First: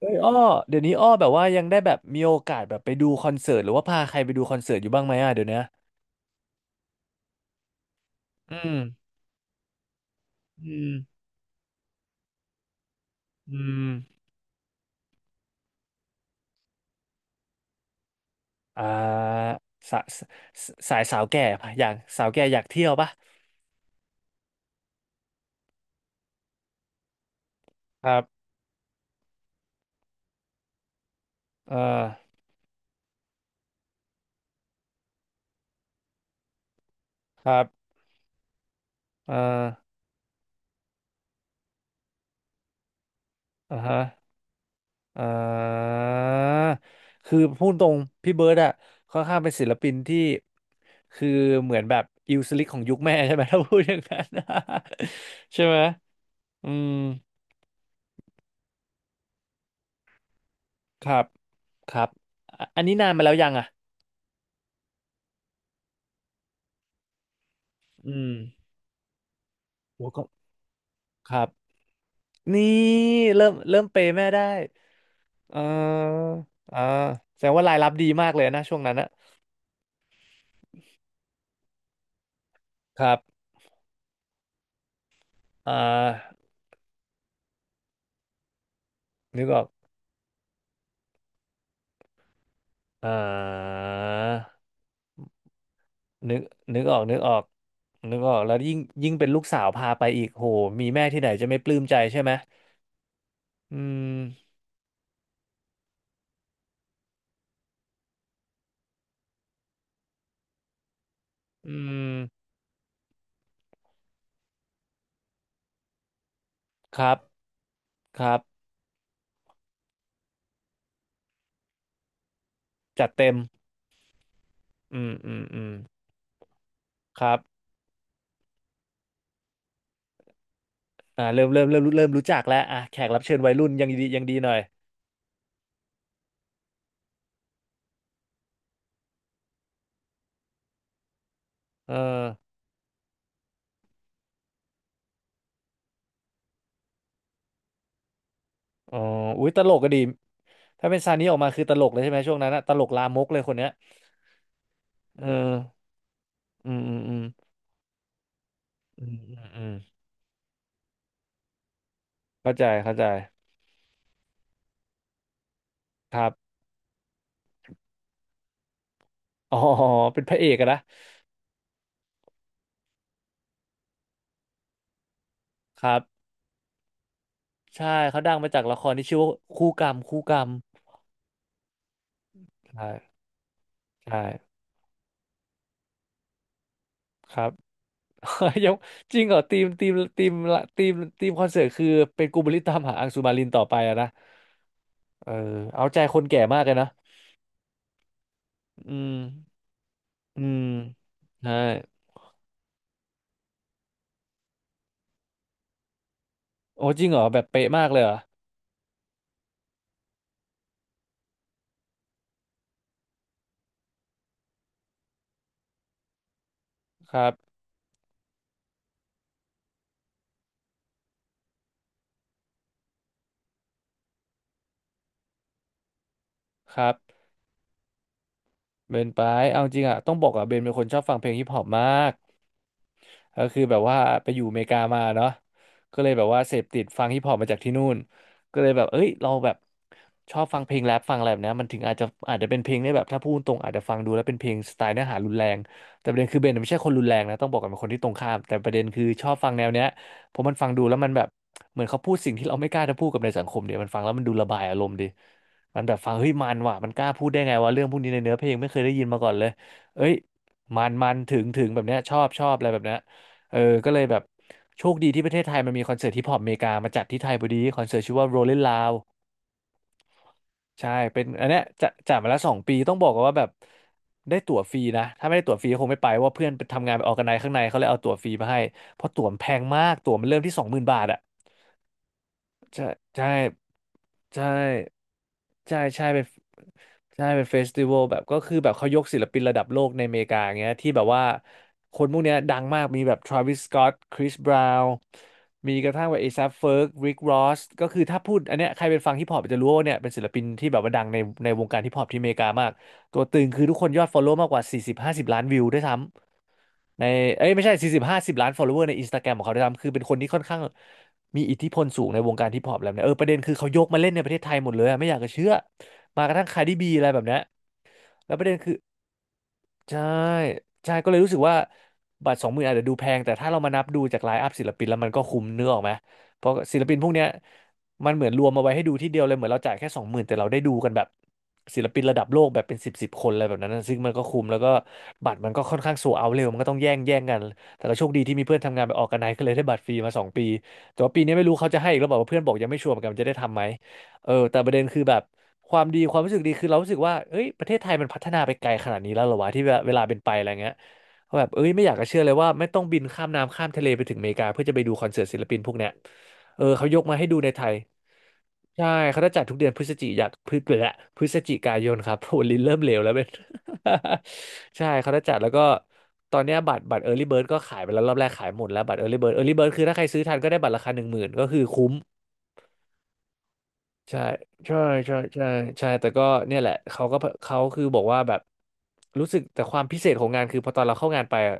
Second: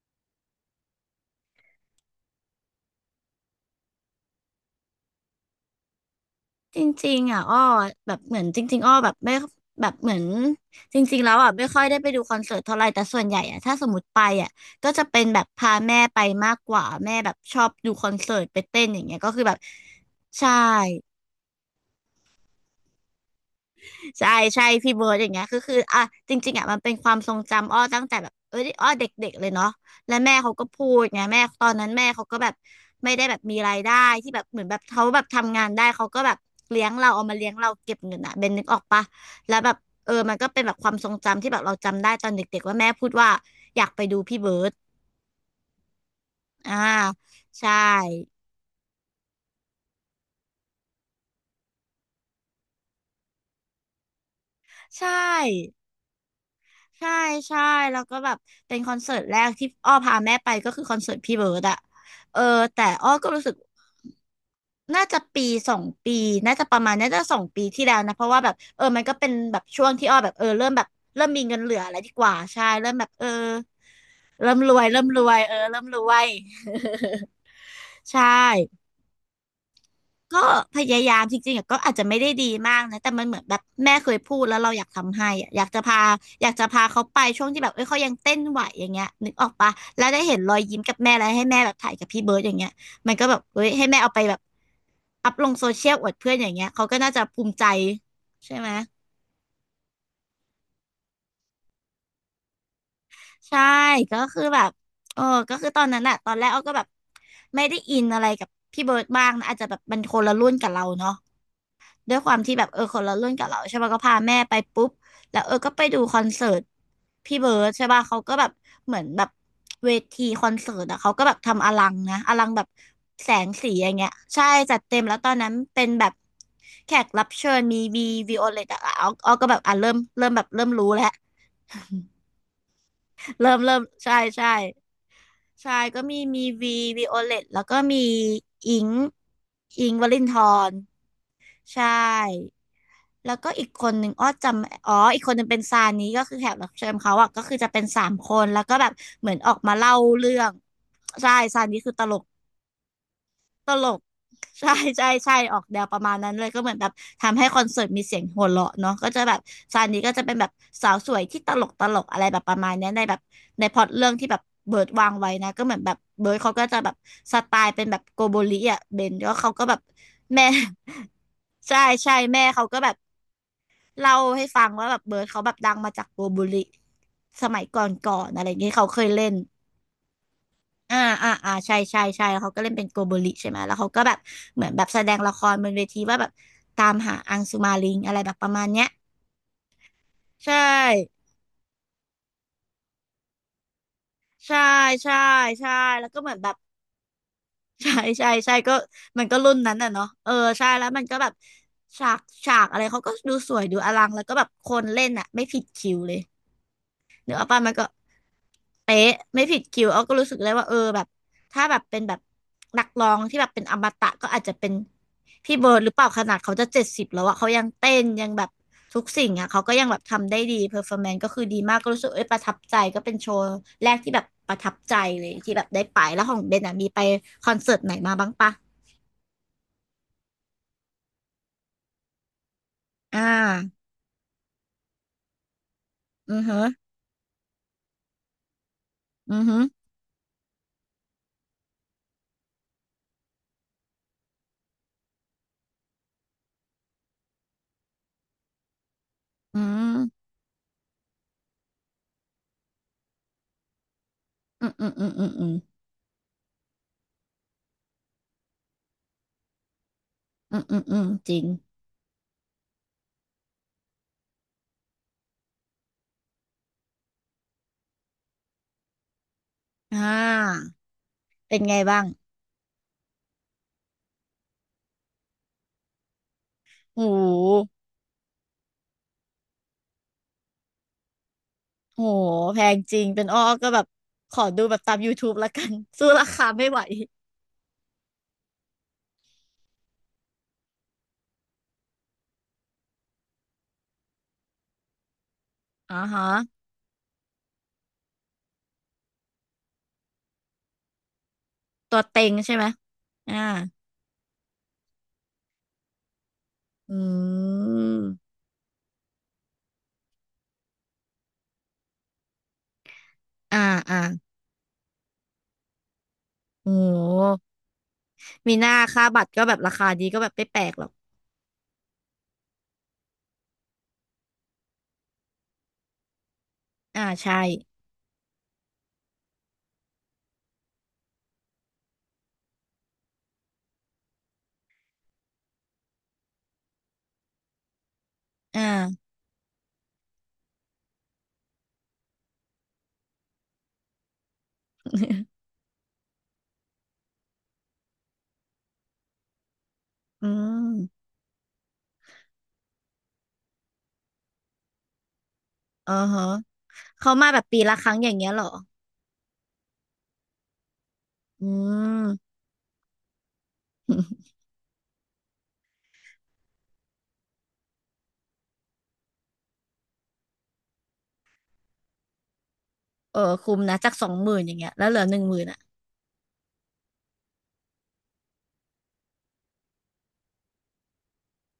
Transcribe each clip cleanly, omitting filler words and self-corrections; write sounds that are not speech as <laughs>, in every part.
เฮ้ยอ้อเดี๋ยวนี้อ้อแบบว่ายังได้แบบมีโอกาสแบบไปดูคอนเสิร์ตหรือว่าพาใครไปดูคอนเสิร์ตอยู่บ้างไหมอ่ะเดี๋ยวเนี้ยจริงๆอ่ะอ้อแบบเหมือนอืจมริงๆอ้อแบบไม่แบบเหมือนอืจริมงๆแล้วอ่ะไม่ค่อยได้ไปดูคอนเสิร์ตเท่าไหร่แต่ส่วนใหญ่อือ่ะถ้าสมมติไปมอ่ะก็จะเป็นแบบพาแม่ไปมากกว่าแม่แบบชอบดูคอนเสิร์ตไปเต้อ่นอย่างเงี้ยก็คือแบาบสาสใช่ สายสาวแก่ปะอยากสาวแก่อยากเที่ยวปะใช่ใช่พี่เบิร์ดอย่างเงี้ยคืออ่ะจริงๆอ่ะมันเป็นความทรงจำอ้อตั้งคแต่รับแบบเอ้ยอ้อเด็กๆเลยเนาะและแม่เขาก็พูดไงแม่ตอเออนนั้นแม่เขาก็แบบไม่ได้แบบมีรายได้ที่แบบเหมือนแบบเขาแบบทำงานได้เขาก็แบบเลี้ยงเราเอามาคเลี้ยงรัเราบเก็บเงินอ่ะเบนนึกออกปะเอแล้วอแบบเออมันก็เป็นแบบความทรงจำที่แบบเราจำได้ตอนเด็กๆว่าแม่พูดว่าอ่าอยากฮะไปดูพี่เบิร์ดเอออ่าคือพูใช่ดตรงพี่เบิร์ดอะค่อนข้างเป็นศิลปินที่คือเหมือนแบบอิวสลิกของยุคแม่ใช่ไหม <laughs> ถ้าพูดอย่างนั้น ใช <laughs> ใช่ไห่ มอืม ใช่ใช่แล้วก็แบบเป็นคอนเสิร์ตแรกที่อ้อพาแม่ไปก็คือคอนคเสิร์ตรับพี่เบิร์ดอะครับเอออะอัแต่นนี้อ้นาอนมาก็แล้วรู้ยัสึงกอ่ะน่าจะปีสองปีน่าจะประมาณน่าจะสองปีที่แล้วอืนะเพราะมว่าแบบเออมันก็เป็นแบบช่วงโอ้ที่อ้อก็แบบเออเริ่มแบบเริ่มคมีรัเงินเหลืบออะไรดีกว่านี่ใช่เริ่มแบบเออเริ่มเปย์แม่ได้เริ่มรวยเริ่มรวยเออเอเริ่มรวย ออ่าแสดงว่ารายรับดี <laughs> ใช่ มากเลยนะช่วงนั้นอะก็พยายามจริงๆอะก็อาจจะไม่ได้ดีมากนะคแต่รับมันเหมือนแบบแม่เคยพูดแล้วเราอยากทำให้อะอยากอ่จะพาาอยากจะพาเขาไปช่วงที่แบบเอ้ยเขายังเต้นไหวอย่างเงี้ยนึกนึอกอกออกปะแล้วได้เห็นรอยยิ้มกับแม่แล้วให้แม่แบบถ่ายกับพี่เบิร์ดอย่างเงี้ยอ่มันก็แบบเฮ้ยาให้แม่เอาไปแบบอัพลงโซเชียลอวดเพื่อนึนกอย่างเงี้ยนึกเขาอก็อกน่านึกจะออภูกมิใจนึกออกแล้ใช่วไหมยิ่งเป็นลูกสาวพาไปอีกโหมีแม่ที่ไหนจะไม่ปลื้มใจใช่ไหมใช่อืก็คือมแบบเออก็คือตอนนั้นอะตอนแรกอ้อก็แบบไม่ได้อินอะไรกับพี่เบิร์ดมากนะอาจจะแบบมันคนละรุ่นกับเราเนาะ อืด้วมยความที่แบบเออคนละรุ่นกับเราใช่ป่ะก็พาแม่ไปปุ๊บแล้วเออก็ไปดูคอนเสิร์ตครัพี่บเบิร์ดใช่ป่ะคเขารัก็แบบบเหมือนแบบเวทีคอนเสิร์ตอะเขาก็แบบทำอลังนะอลังแบบจัดเต็แสมงสีอย่างเงี้ยใช่จัดเต็อืมมแล้วตออืนมนั้นอืมเป็นแบบแขกครับรับ เชิญมีวีวีโอเลตอะเอาเอาก็แบบอ่ะเริ่มเริ่มแบบเริ่มรู้แล้วอ่าเริ่มรู้จักแล้วอ่ะแขกรับเชิญวัเริ่ยมรุ่นเริ่มยังดีใช่ยังดีหใช่น่อยใช่ก็มีวีวีโอเลตแล้วก็มีอิงอิงค์วลินทร ใช่ เออแล้วก็อีกคนหนึ่งอ้อจำอ๋ออีกคนหนึ่งเป็นซานี้ก็คือแขกรับเชิญเขาอ่ะก็คือจะเป็น3 คนแล้วก็แบบอ๋อเหมือนอุ้อยอตกลมากก็เล่าดีเรื่องถ้าเป็นซานี้ใช่ออกมาซาคือตนี้ลกคือเลตยใช่ลไหมก ช่วงนั้นอะตลกลามกเลยคนเนี้ยตลก <laughs> ใช่ใช่เออใช่ออกแนวประมาณนั้นเลยก็อืเหมือมนแบอืบมอืมทำให้คอนเสิร์ตมีเสียงหัวเราะเนาะอืก็มจะแบอืบมอืมซานี้ก็จะเป็นแบบสาวสวยที่ตลกตลกอะไรแบบปเข้าระใจมาณเนี้ยเข้าในใจแบบในพล็อตเรื่องที่แบบเบิร์ดวางไว้นะก็เหมือนแบบครัเบิร์ดเขาบก็จะแบบสไตล์เป็นแบบโกโบริอ่ะเบนแล้วเขาอ๋อ ก็แบบ <laughs> เป็นพระเอแม่ กอะนะ <laughs> ใช่ใช่แม่เขาก็แบบเล่าให้ฟังว่าแบบเบิร์ดเขาแบบดังคมารัจากโกบโบริสมัยก่อใช่เขานดัๆองอะไรมาอย่าจางกเงี้ยละคเขารเคที่ยชื่อเล่ว่าน คู่กรรมคู่กรรมอ่าอ่าอ่าใช่ใช่ใช่แล้วเขาก็เล่นเป็ใช่นโกโบริใช่ไหมแล้วเขาก็แบบใช่เหมือนแบบแสดงละครบนเวทีว่าแบบตามหาคอังรับ สุมาลิงอะไรแบบประมา <laughs> ณยังเนี้ยจริงเหรอทีมทีมใช่ละทีมทีมคอนเสิร์ตคือเป็นกูบลิตตามหาอังสุมารินต่อไปอะนะใช่ใช่เออใช่เอาใจแล้วคก็นเหมือแก่นแบบ มากเลยนะ <laughs> ใช่ใช่ใช่ก็อืมมันก็รุ่นนั้นน่ะเนาะเอออืมใช่แล้วมันก็แบบใช่ฉากฉากอะไรเขาก็ดูสวยดูอลังแล้วก็แบบคนเล่นอ่ะไม่ผิดคิวเลย โอ้จริงเหรอเนื้แบออบกป้าเป๊ะมันมาก็กเลยเหรอเป๊ะไม่ผิดคิวเอาก็รู้สึกเลยว่าเออแบบถ้าแบบเป็นแบบนักร้องที่แบบเป็นอมตะก็อาจจะเป็นพี่เบิร์ดหรือเปล่าขนาดเขาจะ70คแล้รัวบอะเขายังเต้นยังแบบทุกสิ่งอะเขาก็ยังแบบทำได้ดีเพอร์ฟอร์แมนซ์ก็คือดีมากก็รู้สึกเอ้ยประทับใจก็เป็นโชว์แรกที่แบบประทับใจเลยที่แบบได้ไปแล้วของเบนอะคมีรับไปคอนเสิร์ตไหนมาบ้างปะเบนไปเอาจริงอ่ะต้องบอกอ่ะเบนเป็นคนชอบฟังเพลงฮิปฮอปมาก อ่าก็คือแบบว่าไปอยู่อเมริกามาเนาะก็เลยแบบอืว่าอเสฮึพติดฟังฮิปฮอปมาจากที่นู่นก็เลยแบบเอ้ยเราอือแบบฮึชอบฟังเพลงแรปฟังอะไรแบบเนี้ยมันถึงอาจจะเป็นเพลงได้แบบถ้าพูดตรงอาจจะฟังดูแล้วเป็นเพลงสไตล์เนื้อหารุนแรงแต่ประเด็นคือเบนไม่ใช่คนรุนแรงนะต้องบอกกันเป็นคนที่ตรงข้ามแต่ประเด็นคือชอบฟังอืแนวเนี้ยมเพราะมันฟังดูแล้วมันแบบเหมือนเขาพูดสิ่งที่เราไม่กล้าจะพูดกับในสังคมเดียวมันฟังแล้วมันดูระบายอืมอารอืมมณ์ดีอืมอืมมันแบบฟังเฮ้ยมันกล้าพูดได้ไงวะเรื่องพวกนี้ในเนื้อเพลงไม่เคยได้ยินมาก่อนเลยเอ้ยอืมอืมัมนอืมอืมมันจถึริงงแบบเนี้ยชอบอะไรแบบเนี้ย เออก็เลยแบบโชคดีที่ประเทศไทยมันมีคอนเสิร์ตฮิปฮอปอเมริกามาจัดที่ไทยพอดีคอนเสิร์ตชื่อว่า Rolling Loud อ่าใช่เป็นอันเป็เนี้นยไงจะบ้างจัดมาแล้ว2 ปีต้องบอกกันว่าแบบได้ตั๋วฟรีนะถ้าไม่ได้ตั๋วฟรีก็คงไม่ไปเพราะว่าเพื่อนไปทำงานโอ้ไปออร์โแกไนซ์ข้างในเขาเลห ยเอาตั๋วฟรีมาให้เพราะตั๋วมันแพงมากตั๋วมันเริ่มที่20,000 บาทอะ โหแพงใช่จริงเป็ใช่นอ้อก็แบบขอใช่ดูแบบตาม YouTube ละกัน ใช่ <laughs> ใช่สู้เป็นราคาไม่ไหวใช่เป็นเฟสติวัลแบบก็คือแบบเขายกศิลปินระดับโลกในอเมริกาอย่างเงี้ยที่แบบว่าคนพวกเนี้ยดังมากมีแบบทร a วิสสก็อตคริสบราวน์มีกระอ่าทั่งแบบฮะเอซั f เฟิร์กริกรอสก็คือถ้าพูดอันเนี้ยใครเป็นฟังฮิปฮอปจะรู้ว่าเนี่ยเป็นศิลปินที่แบบว่าดังในวงการฮิปตัฮวอปที่เต็อเมงริกาใช่ไหมมากตัวอ่าตึงคือทุกคนยอดฟอลโล่มากกว่า40-50ล้านวิวด้วยซ้ำ อในเอ้ืยไม่ใช่สี่สิบมห้าสิบล้าน follower ในอินสตาแกรมของเขาด้วยซ้ำคือเป็นคนที่ค่อนข้างมีอิทธิพลสูงในวงการฮิปฮอปแล้วเนี่ยเออประเด็นคืออ่าเขายกอ่ามาเล่นในประเทศไทยหมดเลยอะไม่อยากจะเชื่อมากระทั่งคาร์โดิบีอะไรแบบเนี้หยแล้วประมีเด็นหคืน้าอ ค่าบัตรก็แบบราคาใช่ดีก็แบบไม่แปลกหรอกใช่ก็เลยรู้สึกว่าบัตรสองหมื่นอาจจะดูแพงแต่ถ้าเรามานับดูจากไลฟ์อัพศิลปินแล้วมันก็คุ้มเนื้อออกไหม เพราะศิลปินอ่าพวกเนี้ยใช่มันเหมือนรวมมาไว้ให้ดูที่เดียวเลยเหมือนเราจ่ายแค่สองหมื่นแต่เราได้ดูกันแบบศิลปินระดับโลกแบบเป็นสิบคนอะไรแบบนั้นนะซึ่งมันก็คุ้มแล้วก็บัตรมันก็ค่อนข้างโซเอาเร็วมันก็ต้องแย่งกันแต่เราโชคดีที่มีเพื่อนอ่า ทำงานไปออกกันไนก็เลยได้บัตรฟรีมาสองปีแต่ว่าปีนี้ไม่รู้เขาจะให้อีกหรือเปล่าเพราะเพื่อนบอกยังไม่ชัวร์เหมือนกันว่าจะได้ทำไหมเออแต่ประเด็นคือแบบ <laughs> ความดีความรู้สึกดีคือเรารู้สึกว่าเอ้ยประเทศไทยมันพัฒนาไปไกลขนาดนี้แล้วเหรอวะที่เวลาเป็นอืไปอะไรเงี้ยมก็แบบเอ้ยไม่อยากจะเชื่อเลยว่าไม่ต้องบินข้ามน้ำข้ามทะเลไปถึงอเมริกาเพื่อจะไปดูคอนเสิร์ตศิลปินพวกเนี้ยอ๋อฮะเออเขายกเขามาให้มาดูแบบในปีไทยละครั้งอย่างเงี้ยเหรอใช่เขาจะจัดทุกเดือนพฤศอืจิกายนคม รับ <laughs> โหลิ้นเริ่มเหลวแล้วเป็น <laughs> <laughs> ใช่เขาจะจัดแล้วก็ตอนเนี้ยบัตร Early Bird ก็ขายไปแล้วรอบแรกขายหมดแล้วบัตร Early Bird คือถ้าใครซื้อทันก็ได้บัตรราคาหนึ่งหมื่นก็คือคุ้ม เออคุ้มนะจากสองใช่หมื่นอย่างเงี้ยใช่แล้วเหลือหใช่นึ่งหมื่ใช่นอ่ะใช่แต่ก็เนี่ยแหละเขาก็เขาคือบอกว่าแบบรู้สึกแต่ความพิเศษของงานคือพอตอนเราเข้างานไปอะ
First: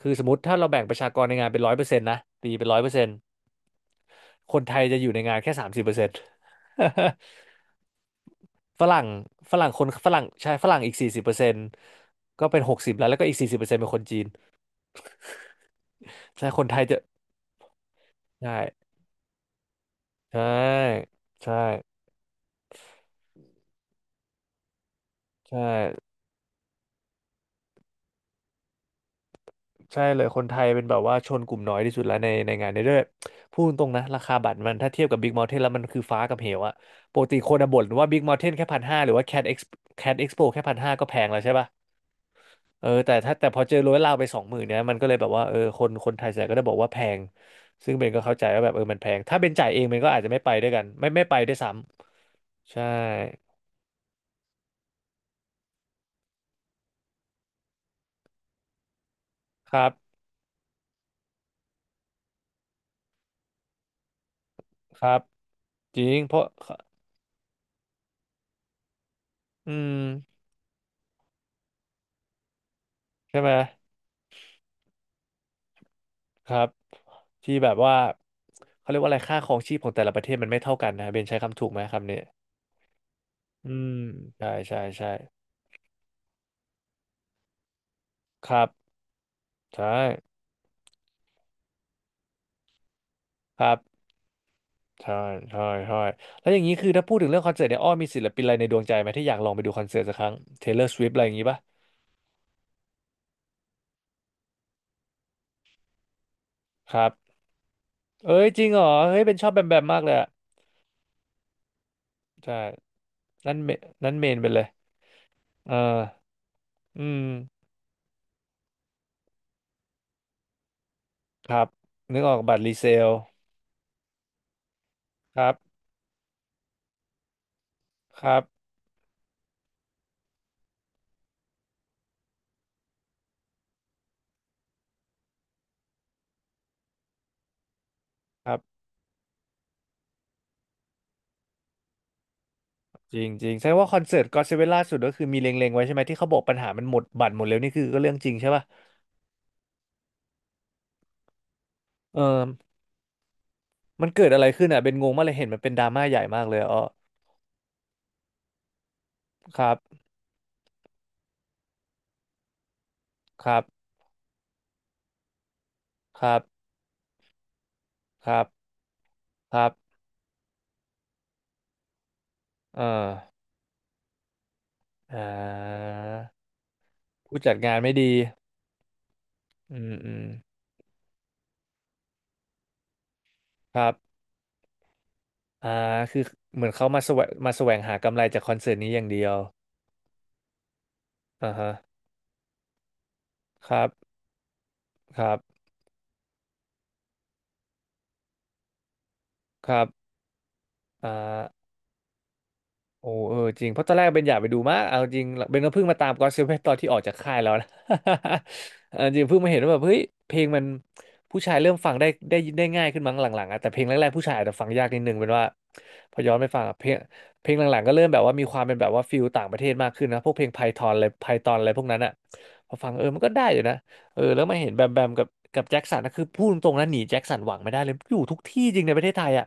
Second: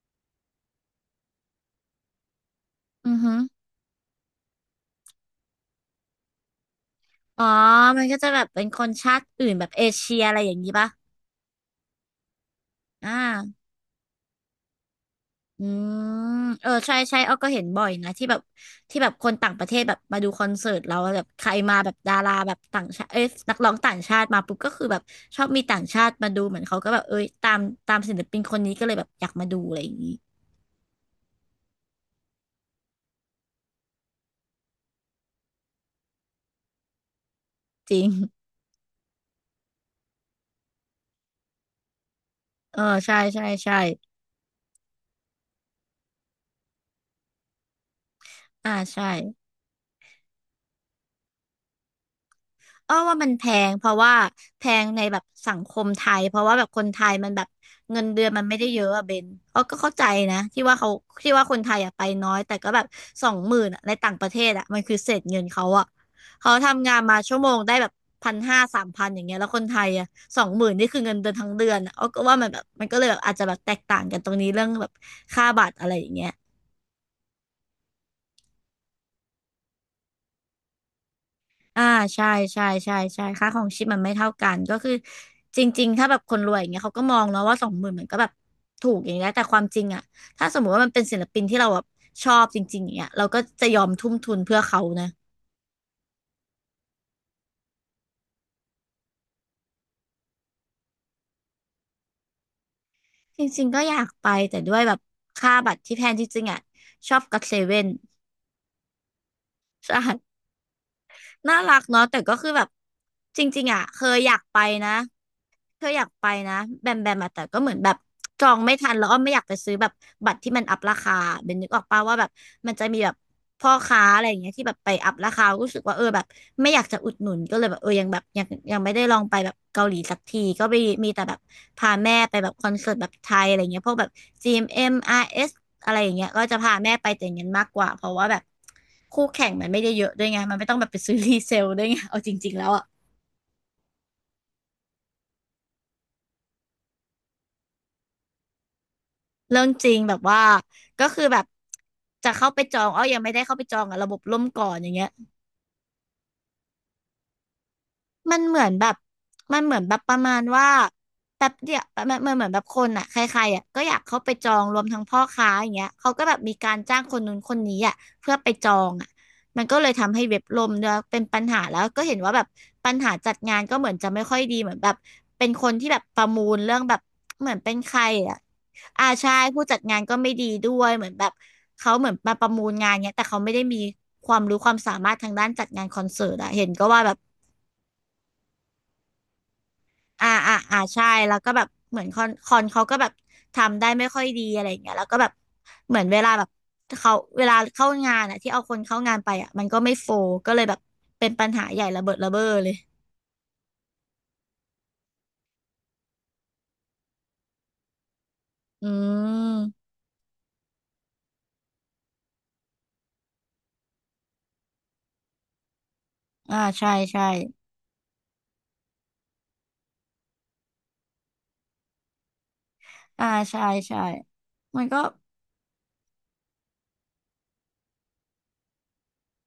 คือสมมติถ้าเราแบ่งประชากรในงานเป็นร้อยเปอร์เซ็นต์นะตีเป็นร้อยเปอร์เซ็นอืต์อฮึคนไทยจะอยู่ในงานแค่สามสิบเปอร์เซ็นต์ อ๋อมันก็จะแบบเป็นค <laughs> ฝนรั่งชาติอื่ฝนแบรั่งบคเอนฝเชีรั่ยงอะไรอใช่ย่างฝนี้รั่งป่ะอีกสี่สิบเปอร์เซ็นต์ก็เป็นหกสิบแล้วอ่แล้วก็อีกสี่สิบา เปอร์เซ็นต์เป็นคนจีนอืมใช่คนเออไทยใช่จะใช่อ้อก็เห็นบ่อยนะที่แบบใช่ที่แบบคนต่างประเทศแบบมาดูใชคอนเสิร์ตเรา่แล้วแบบใครใช่มาแบบดาราแบบต่างชาติเอ้ยนักร้องต่างชาติมาปุ๊บก็คือแบบชอบใช่ มีต่างชาติมาดูเหมือนเขาก็แบบเอ้ยตามศิลปินคนนี้ก็เลยแบบอยากมาดูอะไรอย่างใช่นี้เลยคนไทยเป็นแบบว่าชนกลุ่มน้อยที่สุดแล้วในงานนี้ด้วยพูดตรงนะราคาบัตรมันถ้าเทียบกับ Big Mountain แล้วมันคือฟ้ากับเหวอะปกติคนอะบ่นจริว่า ง Big Mountain แค่พันห้าหรือว่า Cat Expo แค่พันห้าก็แพงแล้วใช่ป่ะเออเออแต่ใช่ถ้าใช่แต่พอเจใช่อร้อยลาวไปสองหมื่นเนี่ยมันก็เลยแบบว่าเออคนไทยส่วนใหญ่ก็ได้บอกว่าแพงซึ่งเบนก็เข้าใจว่าแบอ่าบเออมันใช่ แพงถ้าเบนจ่ายเองเบนก็อาจจะไม่ไปด้วยกันไม่ไปด้วยซ้ำใช่อ้อว่ามันแพงเพราะว่าแพงในแบบสังคมไทยเพราะว่าแบบคนไทยมันแบบเงินเดือนมันไม่ได้เยอะอะเบนอ้อคก็รัเข้าใจบนะที่ว่าคนไทยอะไปน้อยแต่ก็แบบสองหมื่นอะในต่างประเทศอะมันคือคเศรับษเงินเขาอะจริงเพราะเขาทำงานมาชั่วโมงได้แบบพันห้าสามพันอย่างเงี้ยแล้วคนอืไทยอะสมองหมื่นนี่คือเงินเดือนทั้งเดือนอะอ้อก็ว่ามันแบบมันก็เลยแบบอาใช่จจะไหมแบบแตกต่างกันตรงนี้เรื่องแบบค่าบัตรอะไรอย่างเงี้ย ครับ ที่แบบว่าเขาเรียกว่าอะไรค่าครองชีพของแต่ละประเทศมันไม่เท่ากันนะเบนใช้คำถูกไหมอ่าคำนี้ใช่ใช่ใช่ใช่ค่าขออืงชีพมมันไม่เท่าใช่กันก็ใช่คือใช่จริงๆถ้าแบบคนรวยอย่างเงี้ยเขาก็มองเนาะว่าสองหมื่นมันก็แบบครับถูกอย่างเงี้ยแต่ความจริใช่งอ่ะถ้าสมมติว่ามันเป็นศิลปินที่เราแบบชอบจริงๆอย่างเงี้ยเราก็คจะรัยอมบทุ่มทุนเพื่อเขานะใช่ใช่ใช่แล้วอย่างนี้คือถ้าพูดถึงเรื่องคอนเสิร์ตเนี่ยอ้อมีศิลปินอะไรในดวงใจไหมที่อยากลองไปดูคอนเสิร์ตสักครั้ง Taylor Swift อะไรอย่างนี้ป่ะจริงๆก็อยากไปแต่ด้วยแบบค่าบัตรที่แพงจริงๆอ่ะครัชอบบก็อตเซเว่นเอ้ยจริงเหรอเฮ้ยเป็นชอบแบมแบมมากเลยอะใช่น่ารักเนาะแต่ก็คือใช่แบบจนั่นริงเมๆอ่ะเคนั่นยเมอยานกไปไปเลยนะ เออเธออยากไปนะแบมอืแบมมอะแต่ก็เหมือนแบบจองไม่ทันแล้วอ้อมไม่อยากไปซื้อแบบบัตรที่มันอัพราคาคเบนรันึบกออกป่าวว่านึกแบบออกบัตรรีมันจะเซมีลแบบพ่อค้าอะไรอย่างเงี้ยที่แบบไปอัพราคคารับรู้สึกว่าเออแบบไม่อยากจะอุดหนุนก็เลยแบบเออยังแบคบรัยับงยังไม่ได้ลองไปแบบเกาหลีสักทีก็ไปมีแต่แบบพาแม่ไปแบบคอนเสิร์ตแบบไทยอะไรเงี้ยพวกแบบ GMM RS อมเอ็มอาร์เอสอะไรอย่างเงี้ยก็จะพาแม่ไปแต่อย่างนั้นมากกว่าเพราะว่าแบบครับ คู่แข่งมันไม่ได้เยอะด้วยไงมันไม่ต้องแบบไปซื้อ <laughs> รีเซลด้วยไงเอาจริงๆแล้วอะ จริงจริงแสดงว่าคอนเสิร์ตก็อดเซเว่นล่าสุดก็คือมีเล็งๆไว้ใช่ไหมที่เขาบอกปัญหามันหมดบัตรหมดแล้วนี่คือก็เรื่องจริงใช่ป่ะเรื่องจริงแบบว่าก็คือแบบเออจะเข้าไปจองอ้อยังไม่ได้เข้าไปจองอะมัระนบบเกิดล่อะไรมก่ขึ้อนนอ่ะอเป็ย่านงงเงี้ย งมากเลยเห็นมันเป็นดราม่าใหญ่มากเลยอ๋อมันเหมือนแบบมัคนรัเหมืบอนแบบประมาณว่าแป๊บเดียวมันเหมือนแบบคนอ่ะใครคๆรับอ่ะก็อยากเข้าไปจองรวมทั้งพ่อค้าอย่างเงี้ยเขาคก็แบรับบมีการจ้างคนนู้นคนนี้อ่ะคเพื่อรับไปจองอ่ะคมัรันก็เลยบทำให้เว็บล่มด้วยเป็นปัญหาแล้วก็เห็นว่าแบบเอปัญอหาจัดงานก็เหมือนจะไม่ค่อยดีเหมือนแบบอ่เป็นคนที่แบบประมูาลเรื่องแบบผู้เหมืจัอดนเป็งานนใคไม่รดีอ่ะอาใช่ผู้อืจัดมงานอืก็มไม่ดีด้วยเหมือนแบบเขาเหมือนมาประมูลงานเนี้ยแต่เขาไม่ได้คมีรับความรู้ความสามารถทางด้านจัอ่าดงานคอนคือเสิร์ตอ่ะเหเห็มือนนก็เขามาว่าแสแบบ วงมาแสวงหากำไรจากคอนเสิร์ตนี้อย่างเดียวอ่าอ่าอ่าใช่แล้วอ่าก็แบบฮะเหมือนคอนเขาก็แบบคทำรัได้บไม่ค่อยดีอะไรอย่างเงี้ยแล้วก็คแบรับบเหมือนเวลาแบบเขาเวลาเข้างานอ่ะที่เอาคนเข้างานไปอ่ะมันคก็รัไม่โฟลบก็เลยแบบอ่เป็นปัญหาา ใหญ่ระเบิดระเบ้อเลยโอ้เออจริงเพราะตอนแรกเป็นอยากไปดูมากเอาจริงเบนก็เพิ่งมาตามก็อตเซเว่นตอนที่ออกจากค่ายแล้วนะ อื <laughs> เออจริงเพิ่งมาเห็นว่าแบบมเฮ้ยเพลงมันผู้ชายเริ่มฟังได้ง่ายขึ้นมั้งหลังๆอะแต่เพลงแรกๆผู้ชายอาจจะฟังยากนิดนึงเป็นว่าพอย้อนไปอ่าฟังอะเพลใช่งใช่เพลงหลังๆก็เริ่มแบบว่ามีความเป็นแบบว่าฟิลต่างประเทศมากขึ้นนะพวกเพลงไพทอนอะไรไพทอนอะไรพวกนั้นอะพอฟังเออมันอ่าก็ได้อยู่ใช่นะใช่เออแล้วมาเห็นแบมันมแบก็มกับกับแจ็คสันนะคือพูดตรงๆนะหนีแจ็คสันหวังไม่ได้เลยอยู่ทุกที่จริงในประเทศไทยอะ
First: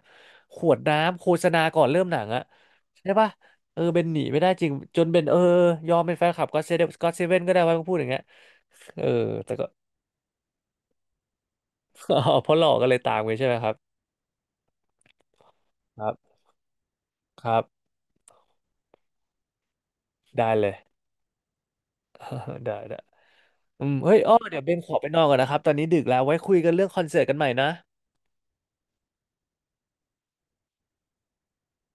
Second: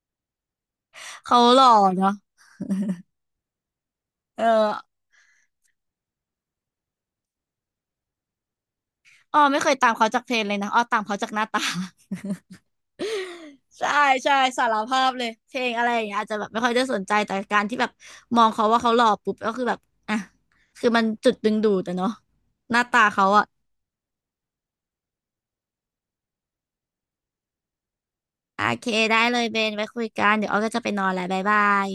ขวดน้ำโฆเขาษหณาล่อก่อนเริ่มเนาะหนังอะใช่ปะ เออเบนหนีไม่เออได้จริงจนเบนเออยอมเป็นแฟนคลับก็อตเซเว่นก็ได้ว่าพูดอย่างเงี้ยเอออ้อแต่ไม่ก็ เคยตาม <laughs> เขาจากเพลงเลยนะอ้อตามเขาจากหน้าตา อ๋อเพราะหลอกก็เลยตามไปใช่ไหมครับใช่ใช่สารภาพเลยเพลงอะไรอคย่างรัเงี้ยอาจบจะแบบไม่ค่อยได้สนใจแต่ครัการที่แบบบมองเขาว่าเขาหล่อปุ๊บก็คือแบบอ่ะได้เลย คือมันจุดดึงดูดแต่เนาะ <laughs> ได้หน้าได้ตาเขาอะอืมเฮ้ยอ้อเดี๋ยวเบนขอไปนอนก่อนนะครับตอนนี้ดึกแล้วไว้คุยกันเรื่องคอนเสิร์ตกันใหม่นะโอเคได้เลยเบนไว้คุยกันเดี๋ยวอ้อก็จะไปนอนแล้วบ๊ายบาย